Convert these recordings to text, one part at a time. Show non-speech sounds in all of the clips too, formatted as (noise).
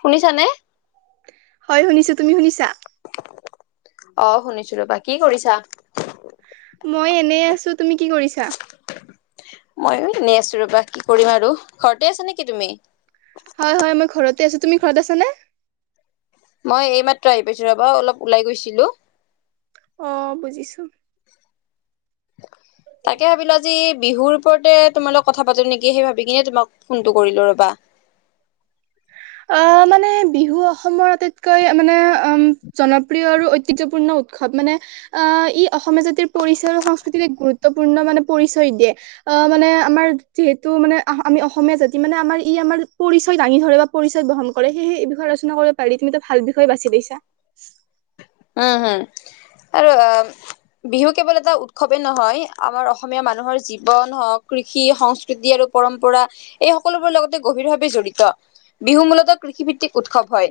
শুনিছানে? হয় শুনিছোঁ তুমি শুনিছা? অ শুনিছোঁ ৰবা কি কৰিছা? মই এনেই আছোঁ তুমি কি কৰিছা? মই এনেই আছোঁ ৰবা কি কৰিম আৰু ঘৰতে আছা নেকি তুমি? হয়, হয়, মই ঘৰতে আছোঁ তুমি ঘৰত আছানে? মই এইমাত্ৰ আহি পাইছো ৰবা অলপ ওলাই গৈছিলো আহ বুজিছো তাকে ভাবিলো আজি বিহুৰ ওপৰতে তোমাৰ লগ কথা পাতো নেকি সেই ভাবি কিনে তোমাক ফোনটো কৰিলো ৰবা (inaudible) আহ মানে বিহু অসমৰ আটাইতকৈ মানে উম। জনপ্ৰিয় আৰু ঐতিহ্যপূৰ্ণ উৎসৱ মানে আহ ই অসমীয়া জাতিৰ পৰিচয় আৰু সংস্কৃতিৰ এক গুৰুত্বপূৰ্ণ মানে পৰিচয় দিয়ে। মানে আমাৰ যিহেতু মানে আমি অসমীয়া জাতি মানে আমাৰ ই আমাৰ পৰিচয় দাঙি ধৰিব পৰিচয় বহন কৰে সেই বিষয়ে আলোচনা কৰিব পাৰি তুমিতো ভাল বিষয়ে বাছি দিছা। উম! হম আৰু বিহু কেৱল এটা উৎসৱে নহয় আমাৰ অসমীয়া মানুহৰ জীৱন হওঁক, কৃষি সংস্কৃতি আৰু পৰম্পৰা এই সকলোবোৰৰ লগতে গভীৰভাৱে জড়িত। বিহু মূলতঃ কৃষিভিত্তিক উৎসৱ হয়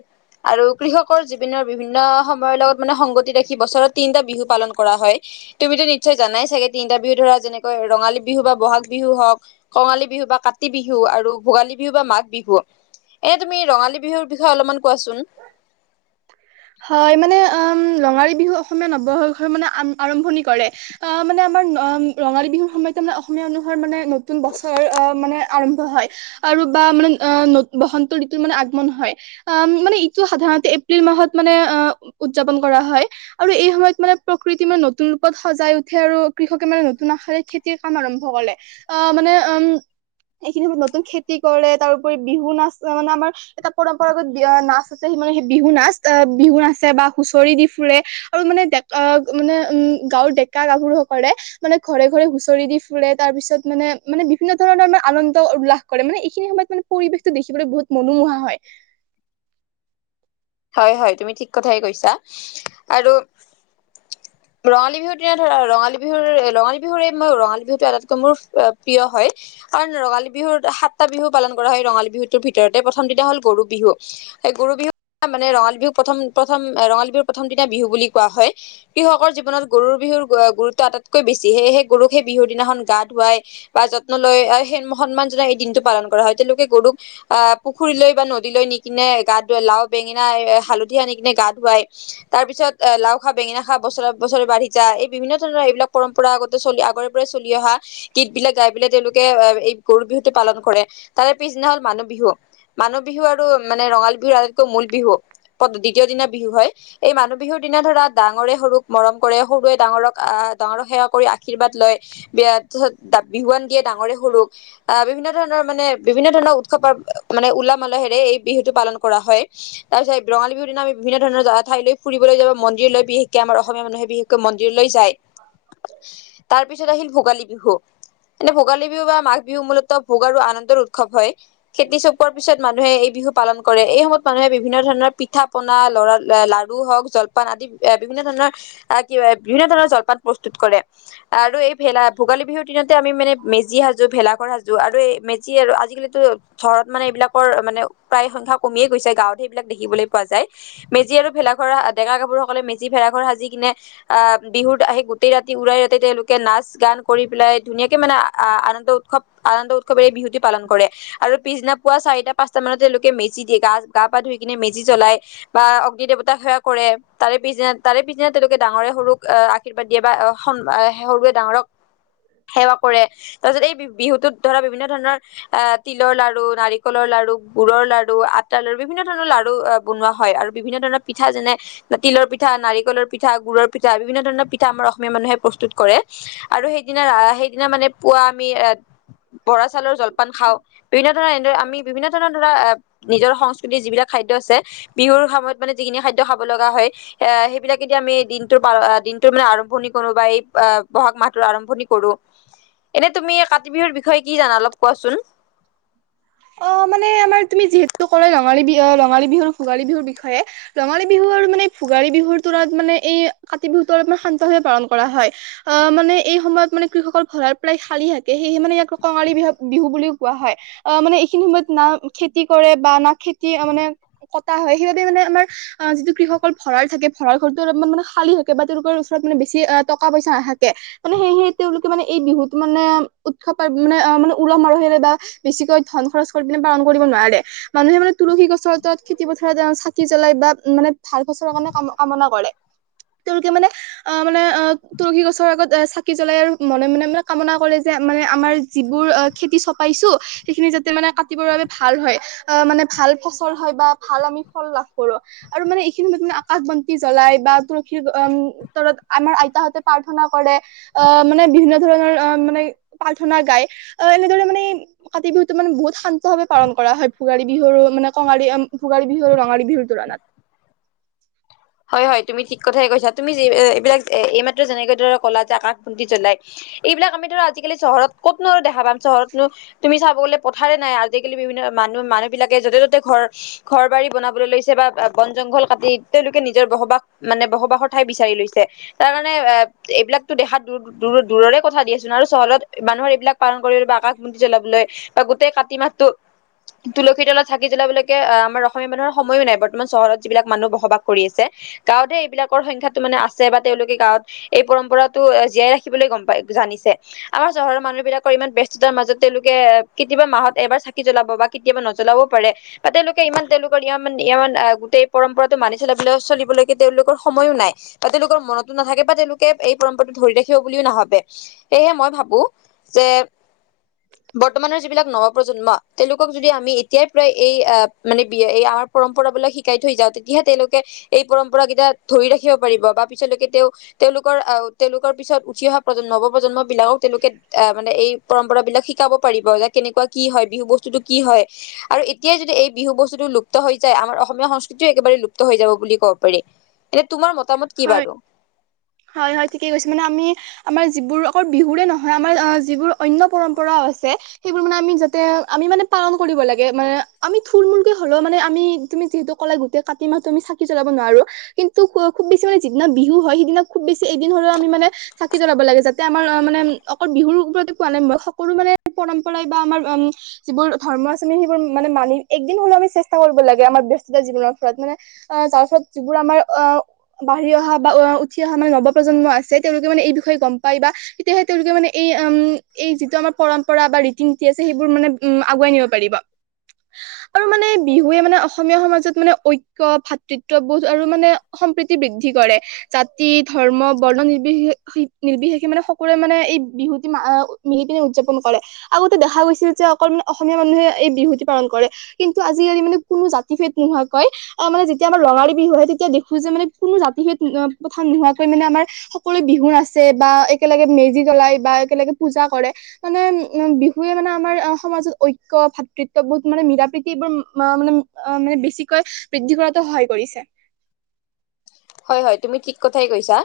আৰু কৃষকৰ জীৱনৰ বিভিন্ন সম- য় লগত মানে সংগতি ৰাখি বছৰত তিনিটা বিহু পালন কৰা হয়। তুমিটো নিশ্চয় জানাই চাগে তিনিটা বিহু ধৰা। যেনেকৈ ৰঙালী বিহু বা বহাগ বিহু হওক। কঙালী বিহু বা কাতি বিহু আৰু ভোগালী বিহু বা মাঘ বিহু। এনে তুমি ৰঙালী বিহুৰ বিষয়ে অলপমান কোৱাচোন হয় মানে উম (unintelligible) ৰঙালী বিহু অসমীয়া নৱসৰখৰ মানে আম আৰম্ভণি কৰে। আহ মানে আমাৰ অহ ৰঙালী বিহুৰ সময়তে। মান মানে ন বছ মানেম্ হয় আৰু বা মানে ব ঋতু মানে আগমন হয় আহ মানে ইটো সাধাৰণতে এপ্ৰিল মাহত। মানে অ উদযাপন কৰা হয় আৰু এই সময়ত মানে প্ৰকৃতি মানে নতুন ৰূপত সজাই উঠে আৰু। কৃষকে মানে নতুন আশাৰে খেতিৰ কাম আৰম্ভ কৰেলে আহ মানে উম এইখিনিত নতুন খেতি কৰে তাৰোপৰি বিহু নাচ মানে আমাৰ এটা পৰম্পৰাগত বি নাচ আছে। মানেই বিহু নাচ এ বিহু নাছে বা হুঁচৰি দি ফুৰে আৰু মানে ডেকা মানে উম গাঁৱৰ ডেকা গাভৰু। কৰে মানে ঘৰে ঘৰে হুচৰি দি ফুৰে তাৰ পিছত মানে মানে বিভিন্ন ধৰণৰে আনন্দ উল্লাস কৰে। মানে এইখিনি সময়ত মানে পৰিৱেশতো দেখিবলৈ বহুত মনোমোহা হয়। হয় হয় তুমি ঠিক কথাই কৈছা আৰু (unintelligible) ৰঙালী বিহুৰ দিনা ধৰা, ৰঙালী বিহুৰ ৰঙালী বিহুৰে মই ৰঙালী বিহুটো আটাইতকৈ মোৰ প্ৰিয় হয়। কাৰণ ৰঙালী বিহুৰ সাতটা বিহু পালন কৰা হয়। ৰঙালী বিহুটোৰ ভিতৰতে প্ৰথম দিটা হ'ল গৰু বিহু। সেই গৰু বিহু মানে ৰঙালী বিহুক প্ৰথম প্ৰথম ৰঙালী বিহুৰ প্ৰথম দিনা বিহু বুলি কোৱা হয় কৃষকৰ জীৱনত গৰুৰ বিহুৰ গুৰুত্ব আটাইতকৈ বেছি সেই গৰুক সেই বিহু দিনাখন গা ধুৱাই বা যত্ন লয় আহ। সন্মান জনক এই দিনটো পালন কৰা হয়। তেওঁলোকে গৰুক আহ পুখুৰীলৈ বা নদীলৈ নি কিনে গা ধোৱাই, লাও বেঙেনা, হালধি আনি কিনে গা ধুৱাই। তাৰ পিছত অ লাও খা বেঙেনা খা বছৰে বৰে বাঢ়ি যা এই বিভিন্ন ধৰণৰ এইবিলাক পৰম্পৰা আগতে চলি আগৰে পৰাই চলি অহা গীতবিলাক গাই পেলাই তেওঁলোকে আহ এই গৰু বিহুতটো পালন কৰে তাৰে পিছদিনা হল মানুহ বিহু মানুহ বিহু আৰু মানে ৰঙাল বিহু আৰু মূল বিহু দ্বিতীয় দিনা বিহু হয় এই মানুহ বিহুৰ দিনা ধৰা ডাঙৰে সৰুক মৰম কৰে। সৰু সৰুৱে ডাঙৰক আহ ডাঙৰক সেৱা কৰি আশীৰ্বাদ লয় তাৰছত বিহুৱান দিয়ে ডাঙৰে সৰুক আহ বিভিন্ন ধৰণৰ মানে বিভিন্ন ধৰণৰ উৎসৱ প মানে উলাহ মালহেৰে এই বিহুটো পালন কৰা হয়। তাৰ পিছত ৰঙালী বিহু দিনা আমি বিভিন্ন ধৰণৰ জেগা ঠাইলৈ ফুৰিবলৈ যাব মন্দিৰলৈ বিশেষকৈ আমাৰ অসমীয়া মানুহে বিশেষকৈ মন্দিৰলৈ যায়। তাৰ পিছত আহিল ভোগালী বিহু। এনে ভোগালী বিহু বা মাঘ বিহু মূলতঃ ভোগ আৰু আনন্দৰ উৎসৱ হয়। খেতি চপোৱাৰ পিছত মানুহে এই। বিহু পালন কৰে, এই সময়ত। মানুহে বিভিন্ন ধৰণৰ পিঠা পনা লৰা লডাৰু হওক জলপান আদি এ বিভিন্ন ধৰণৰ আহ কিব বিভিন্ন ধৰণৰ জলপান প্ৰস্তুত কৰে আৰু এই ভা ভোগালী বিহুৰ দিনতে আমি মানে মেজি সাজো ভ বিলাকৰ সাজু আৰু এই মেজি আৰু আজিকালিটো ৰত মানে এইবিলাকৰ মানে প্ৰায় সংখ্যা কমিয়েই গৈছে গাঁৱত সেইবিলাক দেখিবলৈ পোৱা যায় মেজি আৰু ভেলাঘৰ ডেকা গাৰু সকলে মেজি ভেলাঘৰ সাজি কিনে। আহ বিহুত আহি গোটেই ৰাতি উৰাই ৰাতি তেওঁলোকে নাচ গান কৰি পেলাই ধুনীয়াকে মানে আনন্দ। উৎসৱ আনন্দ উৎসৱে এই বিহুটি পালন কৰে আৰু পিছদিনা পুৱা চাৰটা পাঁচটা মানত তেওঁলোকে মেচি দিয়ে। গা গা পা ধুই কিনে মেজি জ্বলাই বা অগ্নি দেৱতাক সেৱা কৰে তাৰে পিছদিনা তাৰে পিছদিনা তেওঁলোকে ডাঙৰে সৰুক আহ আশীৰ্বাদ দিয়ে বা সৰুৱে ডাঙৰক সেৱা কৰে। তাৰ পিছত এই বিহুটোত ধৰা বিভিন্ন ধৰণৰ এ তিলৰ লাৰু, নাৰিকলৰ। লাৰু গুুৰৰ লাৰু আ বিভিন্ন ধৰণৰ লাৰু আহ বনোৱা হয় আৰু বিভিন্ন ধৰণৰ পিঠা যেনে তিলৰ পিঠা, নাৰিকলৰ পিঠা গুৰু পিঠা বিভিন্ন ধৰণৰ পিঠা আমাৰ অসমীয়া মানুহে প্ৰস্তুত কৰে আৰু সেই দিনা সেই দিনা পোৱা আমি। এ বৰা চাউলৰ জলপান খাওঁ। বিভিন্ন ধৰণৰ এনেদৰে আমি বিভিন্ন ধৰণৰ ধৰা আ। নিজৰ সংস্কৃতিৰ যিবিলাক খাদ্য আছে বিহুৰ সময়ত মানে যিখিনি খাদ্য খাব লগা হয় এ সেইবিলাকেদি আমি আমি দিনটোৰ দিনটো মানে আৰম্ভণি কৰো বা এই বহাগ মাহটোৰ আৰম্ভণি কৰো এনে তুমি কাতি বিহুৰ বিষয়ে কি জানা অলপ কোৱাচোন? অ মানে আমাৰ তুমি যিহেতু ক'লে ৰঙালী বি ৰঙালী বিহু ভোগালী বিহুৰ বিষয়ে ৰঙালী বিহু আৰু মানে ভোগালী বিহুৰ টোৰত মানে এই কাতি বিহুতো অলপমান শান্তভাৱে পালন কৰা হয়। অ মানে এই সময়ত মানে। কৃষকৰ ভঁৰাল প্ৰায় খালী থাকে সেয়েহে মানে ইয়াক কঙালী বিহু বিহু বুলিও কোৱা হয় অ মানে স খিনি সময়ত না খেতি কৰে বা না খেতি মানে কটা হয় সেইবাবে মানে আমাৰ যিটো কৃষ। সকল ভৰাই থাকে ভৰাল ঘৰতো অলমান মানে খালী থাকে বা তেওঁলোকৰ ওচৰত মানে বেছি টকা পইা নাথাকে মানে। সেই তেওঁলোকে মানে এই বিহুত মানে উৎসৱ পায় মানে অ মানে উলহ মাৰহেৰে বা বেছিকৈ। ধন খৰচ কৰি পিনে পাৰণ কৰিব নোৱাৰে মানুহে মানে তুলসী গছৰত। খেতি পথাৰত চাকি জ্বলাই বা মানে ভাল বছৰৰ কাৰণে কাম কামনা কৰে। তেওঁলোকে মানে অ মানে অ তুলসী গছৰ আগত চাকি জ্বলাই মনে মনে মনে কামনা কৰে যে মানে আমাৰ যিবোৰ খেতি চপাইছো সেইখিনি যাতে মানে কাটিবৰ বাবে ভাল হয়। আহ মানে ভাল ফচল হয় বা ভাল আমি ফল লাভ কৰো। আৰু মানে এইখিনি মানে আকাশ বন্তি জ্বলাই বা তুলসীৰম তলত আমাৰ আইতাহতে প্ৰাৰ্থনা কৰে। আহ মানে বিভিন্ন ধৰণৰ অ মানে প্ৰাৰ্থনা গাই আহ এনেদৰে মানে কাতি বিহুত মানে বহুত শান্ত ভাৱে পালন কৰা হয় বিহুৰ মানে কঙালী ভোগালী বিহু আৰু ৰঙালী বিহুৰ তুলনাত। হয় হয় তুমি ঠিক কথাই কৈছা তুমি যে এইবিলাক এইমাত্ৰ যেনেকে কলা যে আকাশ বন্তি জ্বলাই। এইবিলাক আমি ধৰা আজিকালি চহৰত কতনো আৰু দেখা পাম। চহৰতনো তুমি চাব গলে পথাৰে নাই আজিকালি বিভিন্ন মান। মানুহ বিলাকে যতে ত'তে ঘৰ। ঘৰ বাৰী বনাবলৈ লৈছে বা বন জংঘল কাটি। নিজৰ বসবাস মানে বসবাসৰ ঠাই বিচাৰি লৈছে তাৰ কাৰে এইবিলাকতো দেখা দূ দূ দূৰৰে কথা দিয়াচোন আৰু চহৰত মানুহৰ এইবিলাক পালন কৰি বা আকাশবন্তি জ্বলাবলৈ বা গোটেই কাতি মাহটো তুলসী তলত থাকি জ্বলাবলৈকে আমাৰ অসমীয়া মানুহৰ সময়ো নাই বৰ্তমান চহৰত যিবিলাক মানুহ বসবাস কৰি আছে গাঁৱতহে এইবিলাকৰ সংখ্যাটো মানে আছে বা তেওঁলোকে গাঁৱত এই পৰম্পৰাটো জীয়াই ৰাখিবলৈ। গম পাই জানিছে আমাৰ চহৰৰ মানুহ বিলাকৰ ইমান ব্যস্ততাৰ মাজত তেওঁলোকে কেতিয়াবা মাহত এবাৰ চাকি। জলাব বা কেতিয়াবা নজলাবও পাৰে বা তেওঁলোকে ইমান তেওঁলোকৰ ই ইমান গোটেই পৰম্পৰাতটো মানি খেল বিলাক চলিবলৈকে তেওঁলোকৰ সময়ো নাই বা তেওঁলোকৰ মনতো নাথাকে বা তেওঁলোকে এই পৰম্পৰাটো ধৰি ৰাখে। থিয় বুলিও নাভাবে সেয়হে মই ভাবো যে বৰ্তমানৰ যিবিলাক নৱপ্ৰজন্ম তেওঁলোকক যদি আমি এতিয়াই প্ৰায় এই মানে বি এ আ। পৰম্পৰাবিলাক শিকাই থৈ যাওঁ। তেতিয়াহে তেওঁলোক। এই পৰম্পৰা কেইটা ধৰি ৰাখিব পাৰিব বা পিছলৈকে তেওঁ তেওঁলোকৰ আহ তেওঁলোকৰ পিছত উঠি অহা। প্ৰন্ম নৱ প্ৰজন্ম বিলাকক তেওঁলোকে আহ মানে এই পৰম্পৰা বিলাক শিকাব পাৰিব যে কেনেকুৱা কি হয় বিহু বস্তু। টো কি হয় আৰু এতিয়াই যদি এই বিহু বস্তুতটো লুপ্ত হৈ যায় আমাৰ অসমীয়া সংস্কৃতিও একেবাৰে লুপ্ত। হৈ যাব বুলি ক'ব পাৰি। এনে তোমাৰ মতামত কি হয় বাৰু হয় হয় ঠিকে কৈছে মানে আমি আমাৰ যিবোৰ আকৌ বিহুৰে নহয়। আমাৰ যিবোৰ অন্য পৰম্পৰাও আছে। সেইবোৰ মানে আমি যাতে আমি মানে পালন কৰিব লাগে মানে আমি থুলমূলকৈ হলেও মানে আমি তুমি যিহেতু। কলে গোটেই কাটি মাহ টো আমি চাকি জ্বলাব নোৱাৰো। কিন্তু খুব বেছি মানে যিদিনা বিহু হয় সিদিনা খুব বেছি এদিন হলেও আমি মানে চাকি জলাব লাগে। যাতে আমাৰ অ মানে অকল। বিহুৰ ওপতে পালে মই সকলো মানে পৰম্পৰাই বা আমাৰ উম যিবোৰ ধৰ্ম আছে আমি সেইবোৰ মানে মানি। একদিন হলেও আমি চেষ্টা কৰিব লাগে আমাৰ ব্যস্ততা জীৱনৰ ফৰত মানে তাৰ ফলত যিবোৰ আমাৰ অ বাঢ়ি অহা বা উঠি অহা মানে নৱপ্ৰজন্ম আছে তেওঁলোকে মানে এই বিষয়ে গম পায় বা তেতিয়াহে তেওঁলোকে মানে এই উম এই যিটো আমাৰ পৰম্পৰা বা ৰীতি নীতি আছে সেইবোৰ মানে উম আগুৱাই নিব পাৰিব আৰু মানে বিহুৱে মানে অসমীয়া সমাজত মানে ঐক্য ভাতৃত্ব বোধ আৰু মানে সম্প্ৰীতি বৃদ্ধি কৰে। জাতি, ধৰ্ম, বৰ্ণ নিৰ্বশেষ নিৰ্বশেষে মানে সকলোৱে মানে এই- বিহু মিলি পিনে উদযাপন কৰে। আগতে দেখা গৈছিল যে অকল অসমীয়া মানুহে এই বিহুটি পালন কৰে। কিন্তু আজি কালি মানে কোনো জাতি ভেদ নোহোৱাকৈ আহ মানে যেতিয়া আমাৰ ৰঙালী বিহু হয়ে তেতিয়া দেখো যে মানে কোনো জাতি ভেদ প্ৰথা নোহোৱাকৈ মানে আমাৰ সকলোৱে বিহু আছে বা একেলগে মেজি জ্বলাই বা বা একেলগে পূজা কৰে। মানে উম বিহুৱে মানে আমাৰ সমাজত ঐক্য ভাতৃত্ববোধ মানে মিলা প্ৰীতিবোৰ মা মানে মানে বেছিকৈ বৃদ্ধি কৰাতো সহায় কৰিছে। (inaudible) হয় হয় তুমি ঠিক কথাই কৈছা।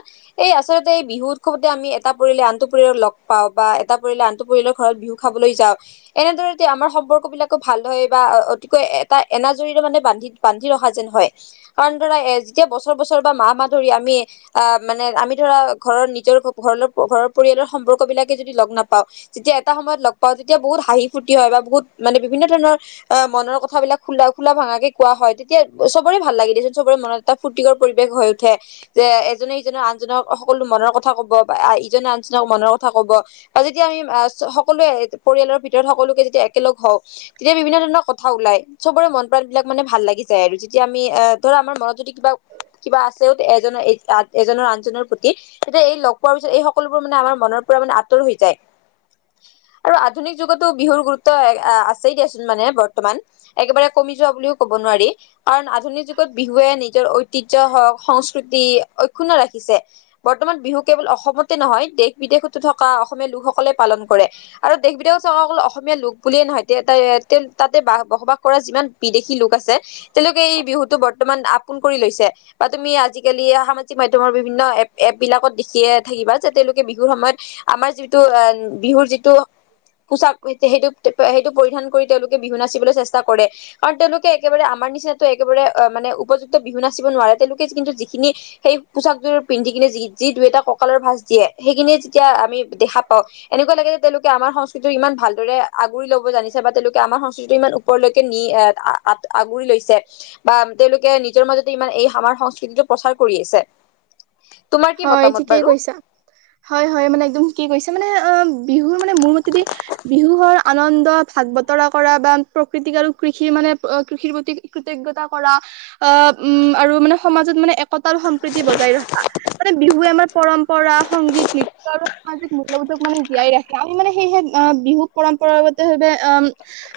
এই আচলতে এই বিহু উৎসৱতে আমি এটা পৰিয়ালে আনটো পৰিয়ালক লগ পাওঁ বা এটা পৰিয়ালে আনটো পৰিয়ালৰ ঘৰত বিহু খাবলৈ যাও এনেদৰে আমাৰ সম্পৰ্ক বিলাকো ভাল হয় বা অতিকৈ এটা এনাজৰিৰে মানে বান্ধি বান্ধি ৰখা যেন হয় কাৰণ ধৰা এ যেতিয়া বছৰ বছৰ বা মাহ মাহ ধৰি আমি আহ মানে আমি ধৰা ঘৰৰ নিজৰ ঘৰ ঘৰৰ পৰিয়ালৰ সম্পৰ্ক বিলাকে যদি লগ নাপাওঁ। যেতিয়া এটা সময়ত লগ পাওঁ তেতিয়া বহুত হাঁহি ফূৰ্তি হয় বা বহুত মানে বিভিন্ন ধৰণৰ অ মনৰ কথাবিলাক খোলা খোলা ভাঙাকে কোৱা হয় তেতিয়া চবৰে ভাল লাগিল দেচোন চবৰে মনত এটা ফুৰ্তি পৰিৱেশ হৈ উঠে। যে এজনে সিজনৰ আনজনক সকলো মনৰ কথা কব বা ইজনে আনজনক মনৰ ক কথা কব যতিয়া আমি সকলোৱে পৰিয়ালৰ ভিতৰত সকলোকে যদি একেলগ হওঁ। তেতিয়া বিভিন্ন কথা ওলাই চবৰে মন প্ৰাণ বিলাক মানে ভাল লাগি যায় আৰু যেতিয়া আমি ধৰা আমাৰ মনত যদি কিবা কিবা আছেও এজনৰ এজনৰ আনজনৰ প্ৰতি তেতিয়া এই লগ পোৱাৰ পিছত এই সকলোবোৰ মানে আমাৰ মনৰ পৰা মানে আঁতৰ হৈ যায়। আৰু আধুনিক যুগতো বিহুৰ গুৰুত্ব আছেই দিয়াচোন। মানে বৰ্তমান একেবাৰে কমি যোৱা বুলিও ক'ব নোৱাৰি কাৰণ আধুনিক যুগত বিহুৱে নিজৰ ঐতিহ্য হওক সংস্কৃতি অক্ষুন্ন ৰাখিছে বৰ্তমান বিহু কেৱল অসমতে নহয় দেশ বিদেশ বিদেশতো থকা অসমীয়া লোকসকলে পালন কৰে আৰু দেশ বিদেশত থকাঁসকল অসমীয়া লোক বুলিয়ে নহয় এতিয়া এটা এ তেওঁ তাতে বাস বসবাস কৰা যিমান বিদেশী লোক আছে। তেওঁলোকে এই বিহুতটো বৰ্তমান আপোন কৰি লৈছে। ছে বা তুমি আজিকালি সামাজিক মাধ্যমৰ বিভিন্ন এ এপ বিলাকত সিয়ে থাকিবা যে তেওঁলোকে বিহুৰ সময়ত আমাৰ যিটো বিহুৰ যিটো পোচাক পিন্ধে সেইটো সেইটো পৰিধান কৰি তেওঁলোকে বিহু নাচিবলৈ চেষ্টা কৰে কাৰণ তেওঁলোকে একেবাৰে আমাৰ নিচিনা একেবাৰে মানে উপযুক্ত বিহুনাচ নাচিব নোৱাৰে তেওঁলোকে কিন্তু যিখিনি সেই পোচাকযোৰ পিন্ধি কিনে যি যি দুই এটা কঁকালৰ ভাজ দিয়ে সেইখিনি যেতিয়া আমি দেখা পাও। এনেকুৱা লাগে যে তেওঁলোকে আমাৰ সংস্কৃতিৰ ইমান ভালদৰে আগুৰি লব জানিছে বা তেওঁলোকে আমাৰ সংস্কৃতিটো ইমান ওপৰলৈকে নি এ আগুৰি লৈছে বা তেওঁলোকে নিজৰ মাজত ইমান এই আমাৰ সংস্কৃতিটো প্ৰচাৰ কৰি আছে। তোমাৰ কি হয় মতামত ঠিকেই বাৰু কৈছা হয় হয় মানে তুমি কি কৈছা মানে আপ কি কৈছা মানে আ বিহুৰ মানে মোৰ মতেদি বিহুৰ আনন্দ ভাগ বতৰা কৰা বা প্ৰকৃতিক আৰু কৃষিৰ মানে কৃষিৰ প্ৰতি কৃতজ্ঞতা কৰা। অ উম আৰু মানে সমাজত মানে সন্তাল সম্প্ৰীতি বজাই ৰখা মানে বিহুৱে আমাৰ পৰম্পৰা সংগীত নৃত্য আৰু সামাজিক মূল্যবোধ বিহুক মানে জীয়াই ৰাখে আৰু মানে সেই বিহু পৰম্পৰাগতভাৱে অ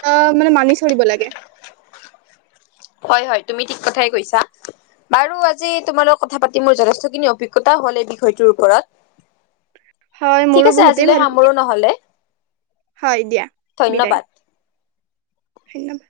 অ মানে মানি চ- দিব লাগে। হয় হয় তুমি ঠিক কথাই কৈছা। বাৰু আজি তোমালোক কথা পাতি মোৰ যথেষ্টখিনি অভিজ্ঞতা হ'ল এই বিষয়টোৰ ওপৰত। হয় মোৰো ঠিক আছে বহুতেই আজিলৈ ভাল লাগে সামৰো নহলে। হয় দিয়া ধন্যবাদ। বিদায়। ধন্যবাদ।